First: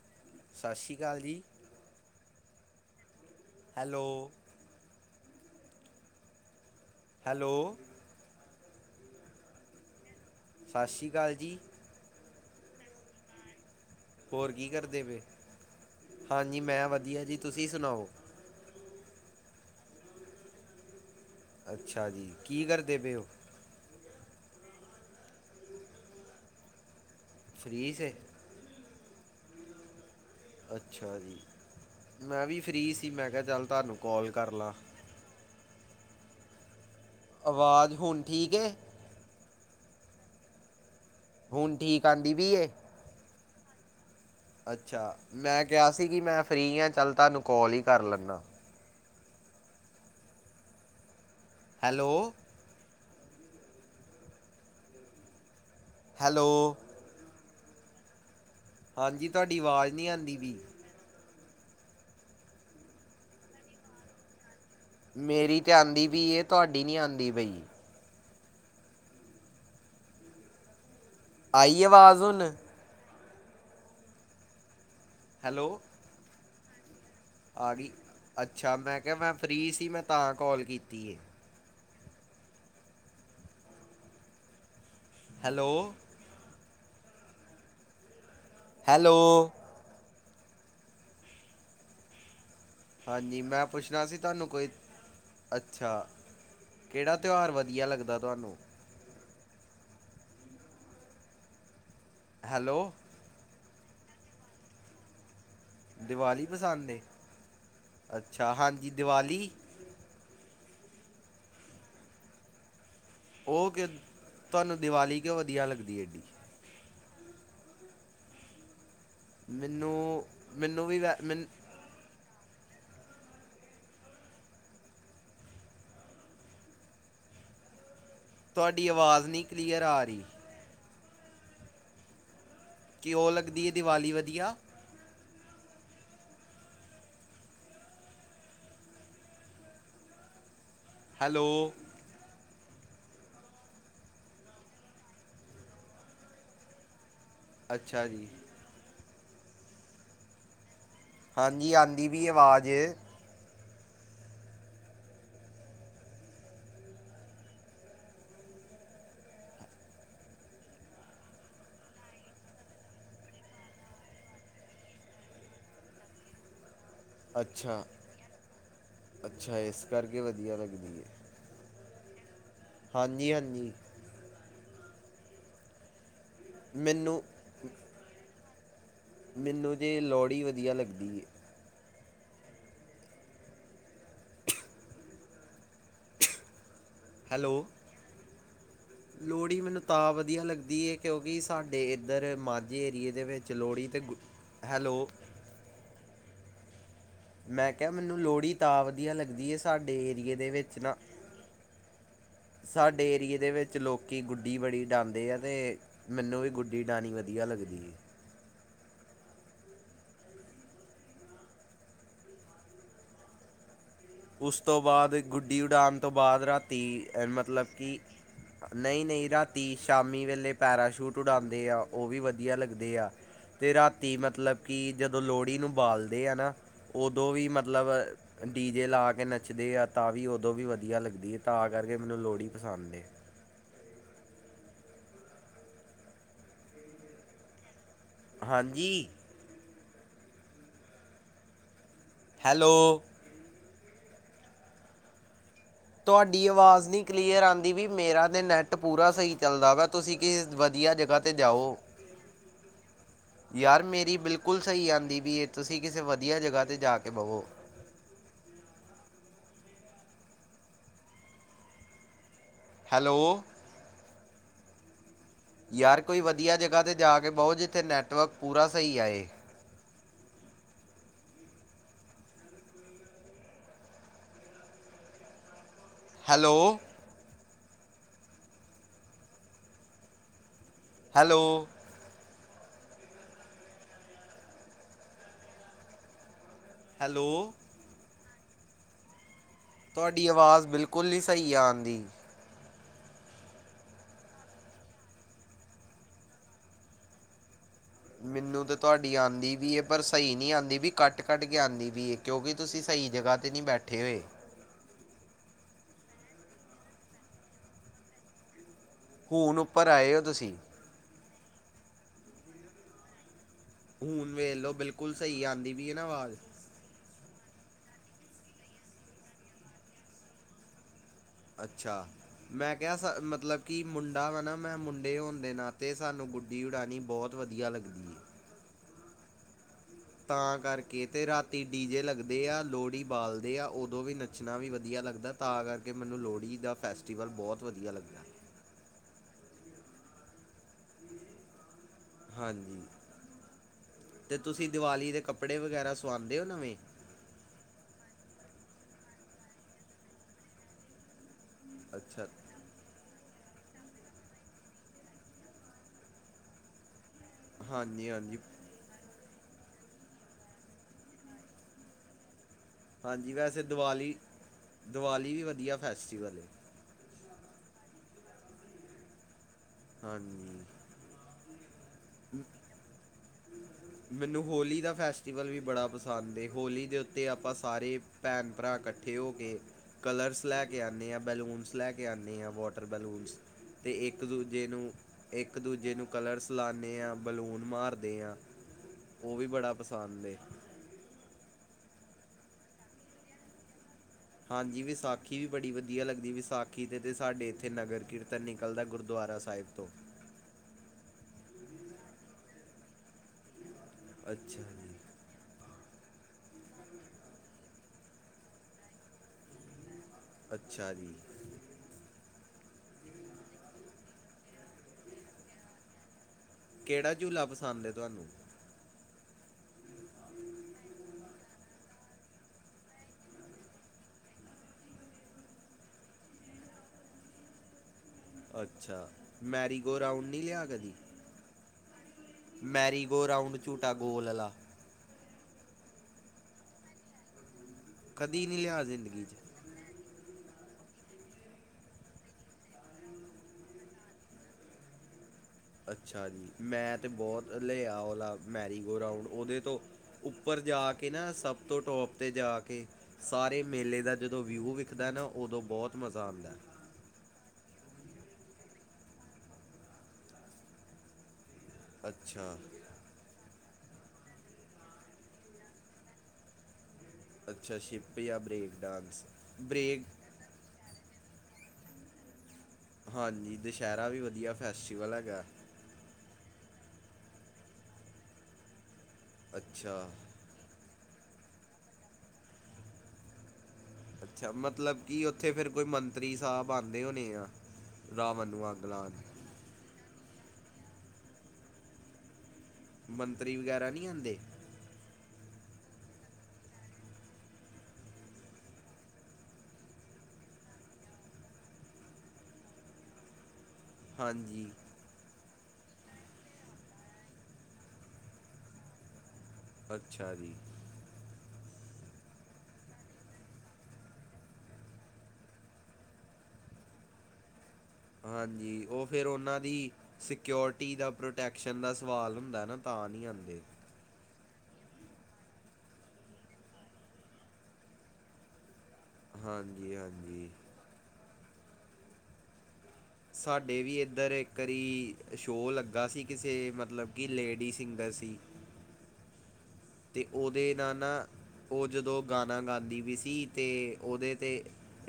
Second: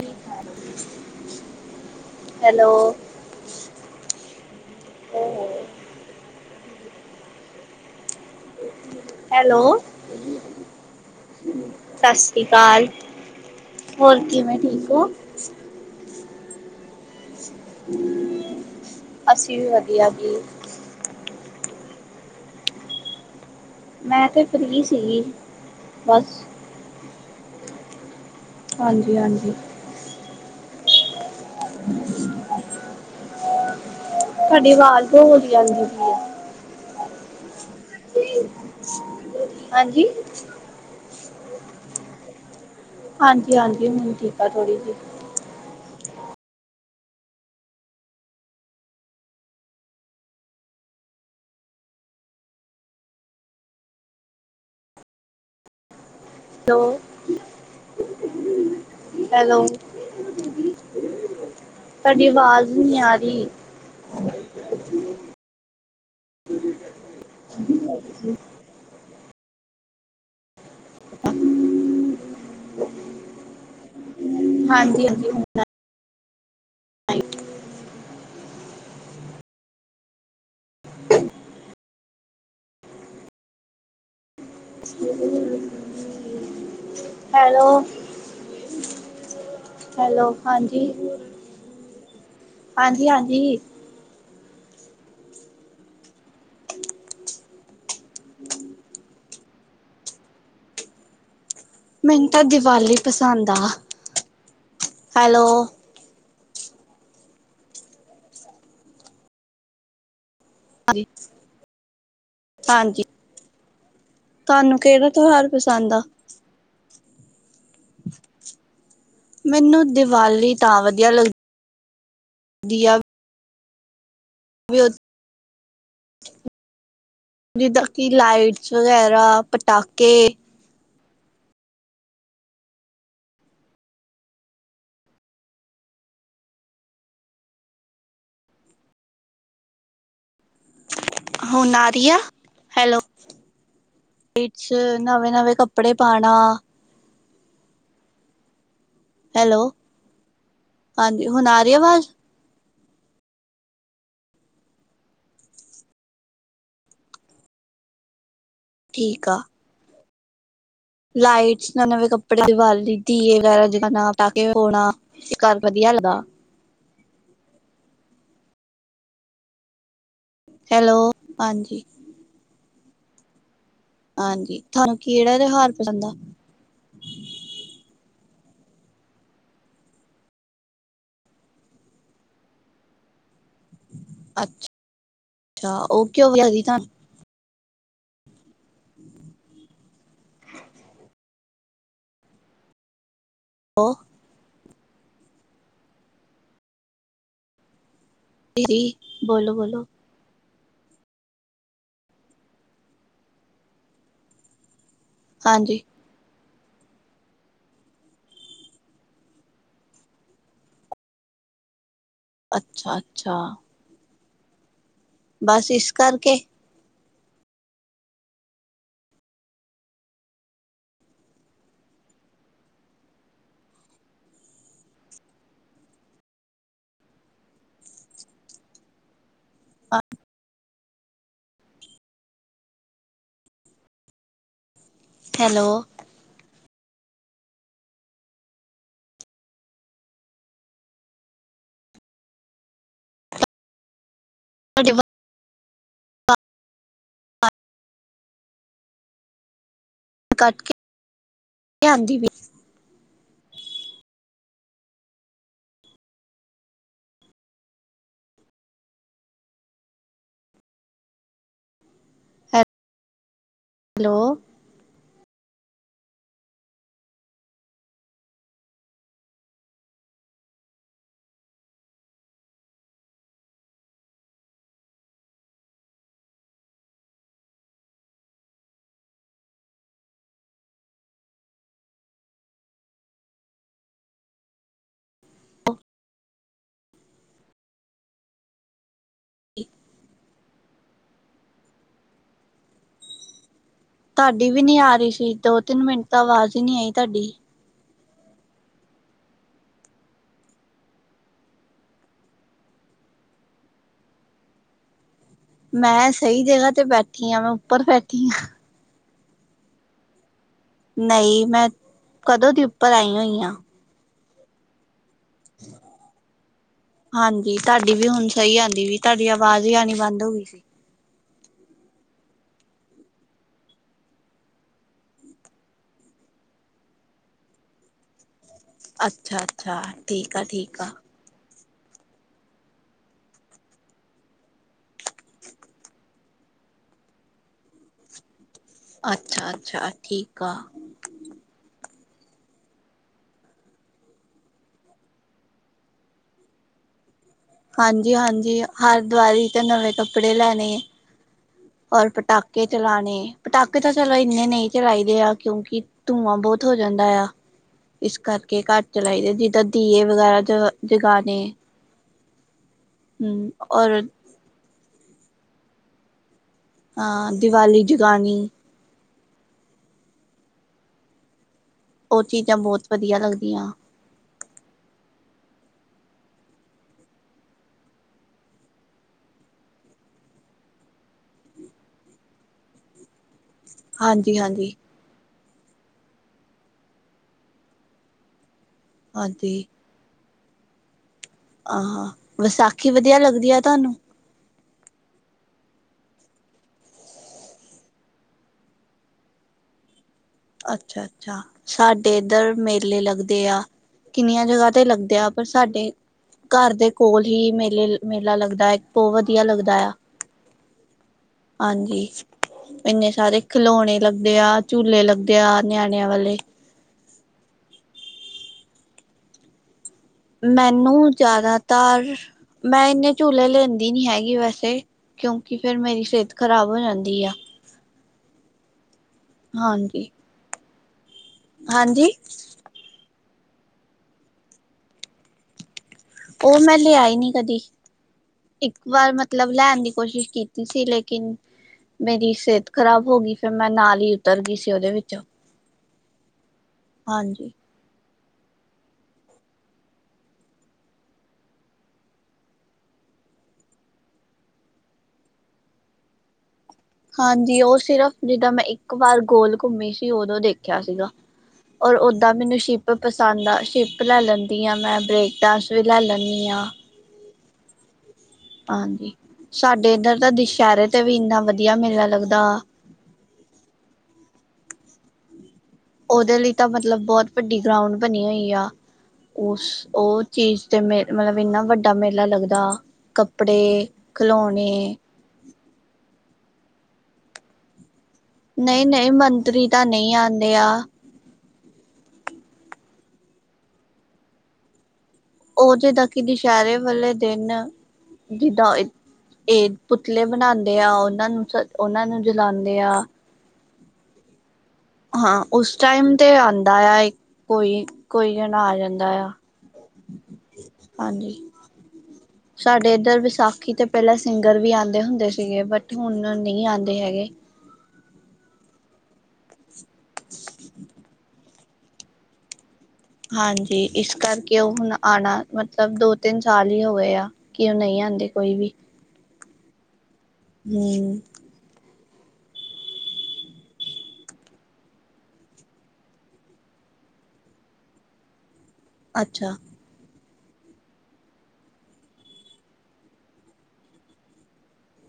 ਹ। ਸਤਿ ਸ਼੍ਰੀ ਅਕਾਲ ਜੀ। ਹੈਲੋ। ਹੈਲੋ। ਹੈਲੋ। ਹੈਲੋ। ਸਤਿ ਸ਼੍ਰੀ ਅਕਾਲ ਜੀ। ਸਤਿ ਸ਼੍ਰੀ ਅਕਾਲ। ਹੋਰ ਕਿਵੇਂ ਕੀ ਠੀਕ ਕਰਦੇ ਹੋ। ਪਏ ਹਾਂਜੀ ਮੈਂ ਵਧੀਆ ਜੀ। ਤੁਸੀਂ ਸੁਣਾਓ। ਅਸੀਂ ਵੀ ਵਧੀਆ ਜੀ। ਅੱਛਾ ਜੀ ਕੀ ਕਰਦੇ ਪਏ ਹੋ। ਮੈਂ ਤੇ ਫ੍ਰੀ ਸੀ ਬਸ। ਫ੍ਰੀ ਸੇ। ਹਾਂਜੀ-ਹਾਂਜੀ। ਅੱਛਾ ਜੀ। ਮੈਂ ਵੀ ਫ੍ਰੀ ਸੀ ਮੈਂ ਕਿਹਾ ਚੱਲ ਧੰਨੂੰ। ਤੁਹਾਡੀ ਆਵਾਜ਼ ਤੇ ਹੋਲੀ ਆਂਦੀ। ਆਵਾਜ਼ ਹੁਣ [inaudible] ਠੀਕ ਏ [unintelligible] ਹਾਂਜੀ। ਹੁਣ ਠੀਕ ਆਉਂਦੀ ਪਈ ਏ। ਹਾਂਜੀ-ਹਾਂਜੀ ਹੁਣ ਠੀ ਅੱਛਾ ਮੈਂ ਕਿਹਾ ਸੀਗੀ ਮੈਂ ਫ੍ਰੀ ਆ ਚੱਲ ਤੁਹਾਨੂੰ ਕੋਲ ਹੀ ਕਰ ਲੈਨਾ। ਹੈਲੋ। ਹੈਲੋ ਲੋ। ਹਾਂਜੀ ਤੁਹਾਡੀ ਆਵਾਜ਼ ਨਹੀਂ ਆਉਂਦੀ ਪੀ। ਤੁਹਾਡੀ ਆਵਾਜ਼ ਨੀ ਆ ਰਹੀ। ਮੇਰੀ ਤੇ ਆਂਦੀ ਪੀ ਏ ਤੁਹਾਡੀ ਨੀ ਆਂਦੀ ਪਈ। ਹ। ਆਈ ਆਵਾਜ਼ ਹੁਣ। ਹਾਂਜੀ। [unintelligible] ਆਈ ਆਗੀ। ਅੱਛਾ ਮੈਂ ਕਿਹਾ ਮੈਂ ਫਰੀ ਸੀ ਮੈਂ ਤਾਂ ਕੋਲ ਕੀਤੀ। Hello [unintelligible] hello. ਹੈਲੋ। ਹੈਲੋ ਹਾਂਜੀ। ਹਾਂਜੀ। ਮੈਂ ਪੁੱਛਣਾ ਸੀ ਤੁਹਾਨੂੰ ਕੋਈ ਅੱਛਾ ਕਿਹੜਾ ਤਿਉਹਾਰ ਵਧੀਆ ਲੱਗਦਾ ਤੁਹਾਨੂੰ ਮੈਨੂੰ ਤਾਂ ਹੈਲੋ ਦਿਵਾਲੀ ਪਸੰਦ ਆ। ਹੈਲੋ। ਦੀਵਾਲੀ ਪਸੰਦ ਅੱਛਾ ਹਾਂਜੀ ਦੀਵਾਲੀ ਹਾਂਜੀ ਉਹ ਕਿ ਤੁਹਾਨੂੰ ਕਿਹੜਾ ਦੀਵਾਲੀ ਕਿੳ ਤਿਉਹਾਰ ਵਧੀਆ ਪਸੰਦ ਲੱਗਦੀ ਆ ਏ [inaudible] ਮੈਨੂੰ ਦੀਵਾਲੀ ਤਾਂ ਮੈਨੂੰ ਵੀ ਵਧੀਆ ਵੈ ਲੱਗਦੀ ਮੈਨ ਦਿਆ [unintelligible] [unintelligible] ਕਿ ਲਾਈਟਸ ਤੁਹਾਡੀ ਆਵਾਜ਼ ਵਗੈਰਾ ਨਹੀਂ ਕਲੀਅਰ ਆ ਰਹੀ ਪਟਾਕੇੇ ਕਿਉ ਲੱਗਦੀ ਹੈ? ਦੀਵਾਲੀ ਵਧੀਆ ਹੈਲੋ ਹੁਣ ਆ ਰੀ ਆ ਹੈਲੋ ਨਵੇਂ, ਨਵੇਂ ਕੱਪੜੇ ਪਾਣਾ ਅੱਛਾ ਜੀ। ਹੈਲੋ। ਹੁਣ ਆ ਹਾਂਜੀ ਰਹੀ ਆਵਾਜ਼ ਆਦੀ ਪੀ ਏ ਆਵਾਜ਼ ਠੀਕ ਆ। ਲਾਈਟਸ ਨਵੇ- ਨਵੇਂ ਕੱਪੜੇ ਦੀ ਬਾਲ ਲਈ ਦਿਏ ਵਗੈਰਾ ਜਾ ਪਟਾਕੇ ਫੋੜਨਾ ਤੇ ਘਰ ਵਧੀਆ ਲੱਗਾ ਅੱਛਾ-ਅੱਛਾ ਇਸ ਕਰਕੇ ਵਧੀਆ ਹੈਲੋ ਲੱਗਦੀ ਹੈ ਹਾਂਜੀ। ਹਾਂਜੀ- ਹਾਂਜੀ। ਹਾਂਜੀ। ਤੁਹਾਨੂੰ ਕਿਹੜਾ ਤਿਉਹਾਰ ਪਸੰਦ ਆ ਮੈਨੂੰ ਮੈਨੂੰ ਜੇ ਲੋਹੜੀ ਵਧੀਆ ਲੱਗਦੀ ਅੱ ਅੱਛਾ ਉਹ ਕਿਉਂ ਵ ਤੁਾਨੂੰ ਹੈਲੋ ਲੋਹੜੀ ਮੈਨੂੰ ਤਾਂ ਵਧੀਆ ਲੱਗਦੀ ਹੈ ਕਿਉਂਕਿ ਸਾਡੇ ਇੱਧਰ ਮਾਝੇ ਏਰੀਏ ਦੇ ਵਿੱਚ ਜ ਲੋਹੜੀ ਉਹ ਅਤੇ ਗੁ ਹੈਲੋ। ਮੈਂ ਕਿਹਾ ਮੈਨੂੰ ਲੋਹੜੀ ਤਾਂ ਦੀਦੀ ਵਧੀਆ ਲੱਗਦੀ ਬੋਲੋ ਹੈ ਬੋਲੋ ਸਾਡੇ ਏਰੀਏ ਦੇ ਵਿੱਚ ਸਾਡੇ ਰੀਏ ਦੇ ਵਿੱਚ ਲੋਕ ਗੁੱਡੀ ਬੜੀ ਡਾਂਉਂਦੇ ਆ ਤੇ ਹਾਂਜੀ ਮੈਨੂੰ ਵੀ ਗੁੱ ਗੁਡੀ ਡਾਣੀ ਵਧੀਆ ਲੱਗਦੀ ਹੈ। ਅੱਛਾ, ਅੱਛਾ। ਉਸ ਤੋਂ ਬਾਅਦ ਗੁੱਡੀ ਬਸ ਇਸ ਉਡਾਉਣ ਤੋਂ ਕਰਕੇ ਬਾਅਦ ਰਾਤੀ ਮਤਲਬ ਕਿ ਨਹੀਂ ਨਹੀਂ ਰਾਤੀ ਸ਼ਾਮੀ ਵੇਲੇ ਪੈਰਾਸ਼ੂਟ ਉਡਾਉਂਦੇ ਆ ਉਹ ਵੀ ਵਧੀਆ ਲੱਗਦੇ ਆ ਅਤੇ ਰਾਤੀ ਮਤਲਬ ਕਿ ਜਦੋਂ ਲੋਹੜੀ ਨੂੰ ਬਾਲਦੇ ਆ ਨਾ ਉਦੋਂ ਵੀ ਮਤਲਬ ਡੀ ਜੇ ਲੈ ਕੇ ਨ ਆ ਤਾਂ ਵੀ ਉਦੋਂ ਵੀ ਵਧੀਆ ਵਧੀਆ ਲੱਗਦੀ ਹੈ ਤਾਂ ਕਰਕੇ ਮੈਨੂੰ ਲੋਹੜੀ ਪਸੰਦ ਏ। ਹੈਲੋ। ਹਾਂਜੀ। ਹੈਲੋ। ਤੁਹਾਡੀ ਤੁਹਾਡੀ ਆਵਾਜ਼ ਨੀ ਕਲੀਅਰ ਆਉਂਦੀ ਵੀ ਮੇਰਾ ਤੇ ਨੈਟ ਪੂਰਾ ਸਹੀ ਚੱਲਦਾ ਵਾ ਤੁਸੀਂ ਕਿਸ ਕੱਟ ਕੇ ਵਧੀਆ ਜਗ੍ਹਾ ਤੇ ਜਾਓ। ਆਂਦੀ ਪਈ ਯਾਰ ਮੇਰੀ ਬਿਲਕੁਲ ਸਹੀ ਆਉਂਦੀ ਵੀ ਇਹ ਤੁਸੀਂ ਕਿਸੇ ਵਧੀਆ ਜਗ੍ਹਾ ਤੇ ਜਾ ਕੇ ਬਵੋ। ਹੈਲੋ। ਹੈਲੋ ਯਾਰ ਕੋਈ ਵਧੀਆ ਜਗ੍ਹਾ ਤੇ ਜਾ ਕੇ ਬਹੁ ਜਿੱਥੇ ਨੈਟਵਰਕ ਪੂਰਾ ਸਹੀ ਆਏ। ਹੈਲੋ। ਹੈਲੋ। ਹੈਲੋ। ਤੁਹਾਡੀ ਆਵਾਜ਼ ਬਿਲਕੁਲ ਨਹੀਂ ਸਹੀ ਆ ਆਉਂਦੀ। ਤੁਹਾਡੀ ਵੀ ਨੀ ਆ ਰਹੀ ਸੀ ਦੋ ਤਿੰਨ ਮਿੰਟ ਤਾਂ ਆਵਾਜ਼ ਹੀ ਨਹੀਂ ਆਈ ਤੁਹਾਡੀ। ਮੈਨੂੰ ਤਾਂ ਤੁਹਾਡੀ ਆਉਂਦੀ ਵੀ ਪਰ ਸਹੀ ਨਹੀਂ ਆਉਂਦੀ ਵੀ ਕੱਟ ਕੱਟ ਕੇ ਆਉਂਦੀ ਵੀ ਹੈ ਕਿਉਂਕਿ ਤੁਸੀਂ ਸਹੀ ਜਗ੍ਹਾ ਤੇ ਨਹੀਂ ਬੈਠੇ ਹੋਏ। ਮੈਂ ਸਹੀ ਜਗ੍ਹਾ ਤੇ ਬੈਠੀ ਆ ਮੈਂ ਉੱਪਰ ਬੈਠੀ ਹਾਂ। ਹੁਣ ਉੱਪਰ ਆਏ ਹੋ ਤੁਸੀਂ। ਨਹੀਂ ਮੈਂ ਕਦੋਂ ਦੀ ਉੱਪਰ ਆਈ ਹੋਈ ਹਾਂ। ਹੁਣ ਵੇਖ ਲੋ ਬਿਲਕੁਲ ਹੁਣ ਸਹੀ ਆਉਂਦੀ ਵੀ ਆ ਨਾ ਆਵਾਜ਼। ਹਾਂਜੀ ਤੁਹਾਡੀ ਵੀ ਹੁਣ ਸਹੀ ਆਉਂਦੀ ਵੀ ਤੁਹਾਡੀ ਆਵਾਜ਼ ਹੀ ਆਉਣੀ ਬੰਦ ਹੋ ਗਈ ਸੀ। ਅੱਛਾ ਮੈਂ ਕਿਹਾ ਮਤਲਬ ਕਿ ਮੁੰਡਾ ਵਾ ਨਾ ਮੈਂ ਮੁੰਡੇ ਹੋਣ ਦੇ ਨਾਤੇ ਸਾਨੂੰ ਗੁੱਡੀ ਉਡਾਉਣੀ ਬਹੁਤ ਵਧੀਆ ਲੱਗਦੀ ਹੈ। ਅੱਛਾ। ਅੱਛਾ, ਠੀਕ ਆ, ਠੀਕ ਆ। ਪਤੀ ਡੀ ਜੇ ਲੱਗਦੇ ਆ ਲੋਹੜੀ ਬਾਲਦੇ ਆ ਉਦੋਂ ਵੀ ਨੱਚਣਾ ਵੀ ਵਧੀਆ ਲੱਗਦਾ ਤਾਂ ਕਰਕੇ ਮੈਨੂੰ ਲੋਹੜੀ ਦਾ ਫੈਸਟੀਵਲ ਬਹੁਤ ਵਧੀਆ ਲੱਗਦਾ। ਅੱਛਾ-ਅੱਛਾ, ਠੀਕ ਆ। ਹਾਂਜੀ, ਤੇ ਤੁਸੀਂ ਦਿਵਾਲੀ ਦੇ ਕੱਪੜੇ ਵਗੈਰਾ ਸਵਾਉਂਦੇ ਹੋ ਨਵੇਂ, ਹਾਂਜੀ-ਹਾਂਜੀ, ਹਰ ਦਿਵਾਲੀ ਤੇ ਨਵੇਂ ਕੱਪੜੇ ਲੈਣੇ ਹੈ। ਔਰ ਅੱਛਾ ਪਟਾਕੇ ਚਲਾਣੇ। ਪਟਾਕੇ ਤਾਂ ਚਲੋ ਇੰਨੇ ਨਹੀਂ ਚਲਾਈਦੇ ਆ ਕਿਉਂਕਿ ਧੂੰਆਂ ਬਹੁਤ ਹੋ ਜਾਂਦਾ ਆ। ਹਾਂਜੀ ਇਸ ਹਾਂਜੀ ਕਰਕੇ ਘਰ ਚਲਾਈਦੇ ਜਿੱਦਾਂ ਦੀਏ ਵਗੈਰਾ ਜ ਜਗਾਣੇ ਹਾਂਜੀ ਹਮ ਵੈਸੇ ਔਰ ਦੀਵਾਲੀ-ਦੀਵਾਲੀ ਵੀ ਵਧੀਆ। ਫੈਸਟੀਵਲ ਏ। ਹਾਂ ਦੀਵਾਲੀ ਜਗਾਣੀ ਹਾਂਜੀ, ਉਹ ਚੀਜ਼ਾਂ ਬਹੁਤ ਵਧੀਆ ਲੱਗਦੀ ਦੀਆਂ। ਮੈਨੂੰ ਹੋਲੀ ਦਾ ਫੈਸਟੀਵਲ ਵੀ ਬੜਾ ਪਸੰਦ ਏ ਹੋਲੀ ਦੇ ਉੱਤੇ ਆਪਾਂ ਸਾਰੇ ਭੈਣ- ਭਰਾ ਇਕੱਠੇ ਹੋ ਕੇ ਕਲਰਸ ਲੈ ਕੇ ਆਣੇ ਹਾਂ ਬੈਲੂਨਸ ਲੈ ਕੇ ਆਂਨੇ ਹਾਂ ਵੋਟਰ ਬੈਲੂਨਸ ਤੇ ਇੱਕ ਹਾਂਜੀ ਦੂਜੇ ਹਾਂਜੀ ਨੂੰ ਇੱਕ ਦੂਜੇ ਨੂੰ ਕਲਰਸ ਲਾਂਨੇ ਹਾਂ ਬਲੂਨਸ ਮਾਰਦੇ ਹਾਂ। ਉਹ ਵੀ ਹਾਂਜੀ ਬੜਾ ਪਸੰਦ ਏ। ਆਹੋ ਵਿਸਾਖੀ ਵਧੀਆ ਲੱਗਦੀ ਆ ਤੁਹਾਨੂੰ ਹਾਂਜੀ ਵਿਸਾਖੀ ਵੀ ਬੜੀ ਵਧੀਆ ਲੱਗਦੀ ਵਿਸਾਖੀ ਤੇ ਸਾਡੇ ਇੱਥੋਂ ਨਗਰ ਕੀਰਤਨ ਨਿਕਲਦਾ ਗੁਰਦੁਆਰਾ ਸਾਹਿਬ ਤੋਂ ਅੱਛਾ- ਅੱਛਾ ਸਾਡੇ ਇੱਧਰ ਮੇਲੇ ਲੱਗ ਦੇ ਆ ਕਿੰਨੀਆਂ ਅੱਛਾ ਜਗ੍ਹਾ ਤੇ ਜੀ ਲੱਗਦੇ ਆ ਪਰ ਸਾਡੇ ਘਰ ਦੇ ਕੋਲ ਹੀ ਮੇਲੇ ਮੇਲਾ ਲੱਗਦਾ ਹੈ, ਬਹੁਤ ਵਧੀਆ ਲੱਗਦਾ ਆ। ਅੱਛਾ ਜੀ। ਹਾਂਜੀ ਇੰਨੇ ਸਾਰੇ ਖਲੋਣੇ ਲੱਗਦੇ ਆ, ਝੂਲੇ ਲੱਗਦੇ ਆ ਨਿਆਣਿਆਂ ਵਾਲੇ ਕਿਹੜਾ ਝੂਲਾ ਪਸੰਦ ਹੈ ਤੁਹਾਨੂੰ। ਮੈਨੂੰ ਜ਼ਿਆਦਾਤਰ ਮੈਂ ਇਨੇ ਝੂਲੇ ਲੈਂਦੀ ਨੀ ਹੈਗੀ ਵੈਸੇ ਕਿਉਂਕਿ ਫੇਰ ਮੇਰੀ ਸਿਹਤ ਖ਼ਰਾਬ ਹੋ ਜਾਂਦੀ ਆ। ਅੱਛਾ। ਮੈਰੀਗੋ ਹਾਂਜੀ ਰਾਊਂਡ ਨਹੀਂ ਲਿਆ ਕਦੀ। ਹਾਂਜੀ। ਮੈਰੀਗੋ ਰਾਊਂਡ ਝੂਟਾ ਗੋਲ ਆਲਾ। ਉਹ ਮੈਂ ਲਿਆ ਈ ਨੀ ਕਦੀ ਕਦੀ ਨਹੀਂ ਇੱਕ ਲਿਆ ਵਾਰ ਜ਼ਿੰਦਗੀ 'ਚ ਮਤਲਬ ਲੈਣ ਦੀ ਕੋਸ਼ਿਸ਼ ਕੀ ਸੀ ਲੇਕਿਨ ਮੇਰੀ ਸਿਹਤ ਖ਼ਰਾਬ ਹੋ ਗਈ ਫੇਰ ਮੈਂ ਨਾਲ ਹੀ ਉਤਰ ਗਈ ਸੀ ਉਹਦੇ ਵਿੱਚੋਂ ਅੱਛਾ ਜੀ, ਮੈਂ ਤੇ ਹਾਂਜੀ ਬਹੁਤ ਲਿਆ ਆਹ ਵਾਲਾ ਮੈਰੀਗੋ ਰਾਊਂਡ ਉਹਦੇ ਤੋਂ ਉੱਪਰ ਜਾ ਕੇ ਨਾ ਸਭ ਤੋਂ ਟੋਪ ਤੇ ਜਾ ਕੇ ਸਾਰੇ ਮੇਲੇ ਦਾ ਜਦੋਂ ਵਿਊ ਵਿਖਦਾ ਨਾ ਉਦੋਂ ਬਹੁਤ ਮਜ਼ਾ ਆਂਦਾ। ਹਾਂਜੀ ਉਹ ਸਿਰਫ ਜਿੱਦਾਂ ਮੈਂ ਇੱਕ ਵਾਰ ਗੋਲ ਘੁੰਮੀ ਸੀ, ਉਦੋਂ ਦੇਖਿਆ ਸੀਗਾ। ਔਰ ਓਦਾਂ ਅੱਛਾ ਮੈਨੂੰ ਸ਼ਿਪ ਪਸੰਦ ਆ। ਸ਼ਿਪ ਲੈ ਲੈਂਦੀ ਹਾਂ, ਮੈਂ ਬ੍ਰੇਕ ਡਾਂਸ ਵੀ ਲੈ ਲੈਂਦੀ ਹਾਂ। ਅੱਛਾ ਸ਼ਿਪ ਜਾਂ ਬ੍ਰੇਕ ਹਾਂਜੀ ਡਾਂਸ ਸਾਡੇ ਬ੍ਰੇਕ ਇੱਧਰ ਤਾਂ ਦੁਸਹਿਰੇ ਤੇ ਵੀ ਇੰਨਾ ਵਧੀਆ ਮੇਲਾ ਲੱਗਦਾ। ਹਾਂਜੀ ਦੁਸਹਿਰਾ ਵੀ ਵਧੀਆ ਫੈਸਟੀਵਲ ਹੈਗਾ। ਉਹਦੇ ਲਈ ਤਾਂ ਮਤਲਬ ਬਹੁਤ ਵੱਡੀ ਗਰਾਊਂਡ ਬਣੀ ਹੋਈ ਆ। ਉਸ ਅੱਛਾ ਉਹ ਚੀਜ਼ ਤੇ ਮੇਰੇ ਮਤਲਬ ਇੰਨਾ ਵੱਡਾ ਮੇਲਾ ਲੱਗਦਾ ਕੱਪੜੇ ਅੱਛਾ ਖਿਲੌਣੇ ਮਤਲਬ ਕਿ ਉੱਥੇ ਫਿਰ ਕੋਈ ਮੰਤਰੀ ਤਾਂ ਬੰਦੇ ਹੋਣੇ ਆ। ਰਾਵਣ ਨੂੰ ਅੱਗ ਨਹੀਂ ਨਹੀਂ ਲਾਉਣ ਮੰਤਰੀ ਤਾਂ ਨਹੀਂ ਆਂ। ਆ। ਮੰਤਰੀ ਵਗੈਰਾ ਨਹੀਂ ਆਉਦੇ ਉਹ ਜਿਦਾਂ ਕਿ ਦੁਸਹਿਰੇ ਵਾਲੇ ਦਿਨ ਜਿੱਦਾਂ ਇਹ ਪੁਤਲੇ ਬਣਾਉਂਦੇ ਆ ਉਹਨਾਂ ਨੂੰ ਸ ਉਹਨਾਂ ਨੂੰ ਜਲਾਉਂਦੇ ਆ ਹਾਂਜੀ ਹਾਂ ਉਸ ਟਾਈਮ ਤੇ ਆਉਂਦਾ ਆ ਕੋਈ ਕੋਈ ਜਣਾ ਆ ਜਾਂਦਾ ਆ ਅੱਛਾ ਜੀ ਹਾਂਜੀ ਸਾਡੇ ਇੱਧਰ ਵਿਸਾਖੀ ਤੇ ਪਹਿਲਾਂ ਸਿੰਗਰ ਵੀ ਆਉਂਦੇ ਹੁੰਦੇ ਸੀਗੇ ਬਟ ਹੁਣ ਨਹੀਂ ਆਉਂਦੇ ਹੈਗੇ ਹਾਂਜੀ ਉਹ ਫਿਰ ਪਤਾ ਨਹੀਂ ਬਲਜੀਤ ਭਾਰੀ ਕਰਨਾ ਕਹਿੰਦਾ ਸਿੱਕੇ ਕੀ ਬਲਜੀਤ ਭਾਜੀ ਕਰਨਾ ਕਾਹਦਾ ਜਿੱਕੇਗੀ ਉਹਨਾਂ ਦੀ ਸਿਕਿਉਰਟੀ ਦਾ ਪ੍ਰੋਡਕਟ ਐਕਸ਼ਨ ਦਾ ਸਵਾਲ ਹੁੰਦਾ ਹੈ ਨਾ ਤਾਂ ਨਹੀਂ ਆਉਂਦੇ ਹਾਂਜੀ ਇਸ ਕਰਕੇ ਕਿ ਉਹ ਹੁਣ ਆਉਣਾ ਮਤਲਬ ਦੋ ਤਿੰਨ ਸਾਲ ਹੀ ਹੋ ਗਏ ਆ ਕਿ ਉਹ ਨਹੀਂ ਆਉਂਦੇ ਕੋਈ ਵੀ ਹਾਂਜੀ ਹਾਂਜੀ ਹੂੰ ਸਾਡੇ ਵੀ ਇੱਧਰ ਇੱਕ ਵਾਰੀ ਸ਼ੋਅ ਲੱਗਾ ਸੀ ਕਿਸੇ ਮਤਲਬ ਕਿ ਲੇਡੀ ਸਿੰਗਰ ਸੀ ਅੱਛਾ ਤੇ ਉਹਦੇ ਨਾਲ ਨਾ ਉਹ ਜਦੋਂ ਗਾਣਾ ਗਾਉਂਦੀ ਵੀ ਸੀ ਤੇ ਉਹਦੇ ਤੇ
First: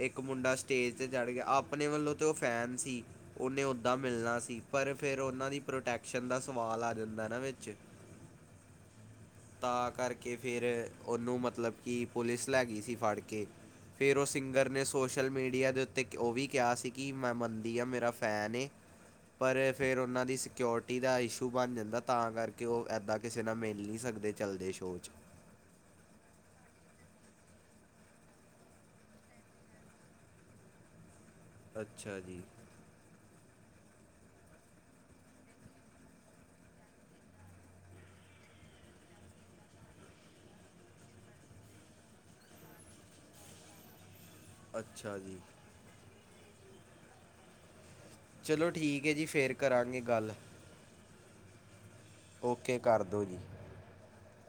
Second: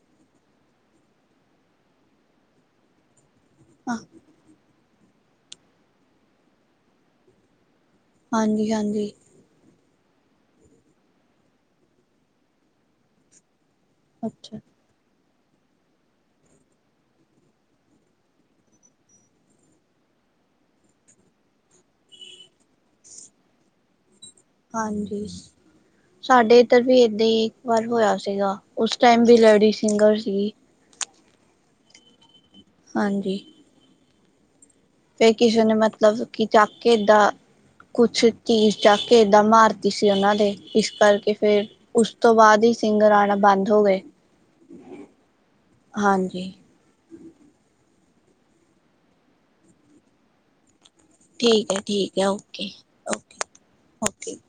ਇੱਕ ਮੁੰਡਾ ਸਟੇਜ ਤੇ ਚੜ੍ਹ ਗਿਆ ਆਪਣੇ ਵੱਲੋਂ ਤਾਂ ਉਹ ਫੈਨ ਸੀ ਉਹਨੇ ਉੱਦਾਂ ਹਾਂ ਮਿਲਣਾ ਸੀ ਪਰ ਫਿਰ ਉਹਨਾਂ ਦੀ ਪ੍ਰੋਟੈਕਸ਼ਨ ਦਾ ਸਵਾਲ ਆ ਜਾਂਦਾ ਨਾ ਵਿੱਚ ਹਾਂਜੀ ਹਾਂਜੀ ਤਾਂ ਕਰਕੇ ਫਿਰ ਉਹਨੂੰ ਮਤਲਬ ਕਿ ਪੁਲਿਸ ਲੈ ਗਈ ਸੀ ਫੜ ਕੇ ਫਿਰ ਉਹ ਅੱਛਾ ਸਿੰਗਰ ਨੇ ਸੋਚ ਸੋਸ਼ਲ ਮੀਡੀਆ ਦੇ ਉੱਤੇ ਉਹ ਵੀ ਕਿਹਾ ਸੀ ਕਿ ਮੈਂ ਮੰਨਦੀ ਹਾਂ ਮੇਰਾ ਫੈਨ ਏ ਪਰ ਫਿਰ ਉਹਨਾਂ ਦੀ ਸਕਿਓਰਟੀ ਦਾ ਇਸ਼ੂ ਬਣ ਜਾਂਦਾ ਤਾਂ ਕਰਕੇ ਉਹ ਇੱਦਾਂ ਕਿਸੇ ਨਾਲ ਮਿਲ ਨਹੀਂ ਸਕਦਾ ਹਾਂਜੀ ਸਾਡੇ ਇੱਧਰ ਵੀ ਦੇ ਇੱਕ ਵਾਰ ਹੋਇਆ ਸੀਗਾ ਉਸ ਟਾਈਮ ਵੀ ਲੇਡੀ ਸਿੰਗਰ ਸੀਗੀ ਅੱਛਾ ਜੀ ਹਾਂਜੀ ਫਿਰ ਕਿਸੇ ਨੇ ਮਤਲਬ ਕਿ ਚਾਹ ਕੇ ਏਦਾਂ ਕੁਛ ਧੀ ਚ ਕੇ ਏਦਾਂ ਮਾਰਤੀ ਸੀ ਉਹਨਾਂ ਦੇ ਇਸ ਕਰਕੇ ਫਿਰ ਉਸ ਤੋਂ ਬਾਅਦ ਹੀ ਸਿੰਘ ਰਾਣਾ ਬੰਦ ਹੋ ਗਏ ਅੱਛਾ ਜੀ ਹਾਂਜੀ ਚਲੋ ਠੀਕ ਹੈ ਜੀ ਫਿਰ ਕਰਾਂਗੇ ਗੱਲ ਠੀਕ ਠੀਕ ਓਕੇ ਕਰ ਦਿਓ ਓਕੇ ਜੀ ਠੀਕ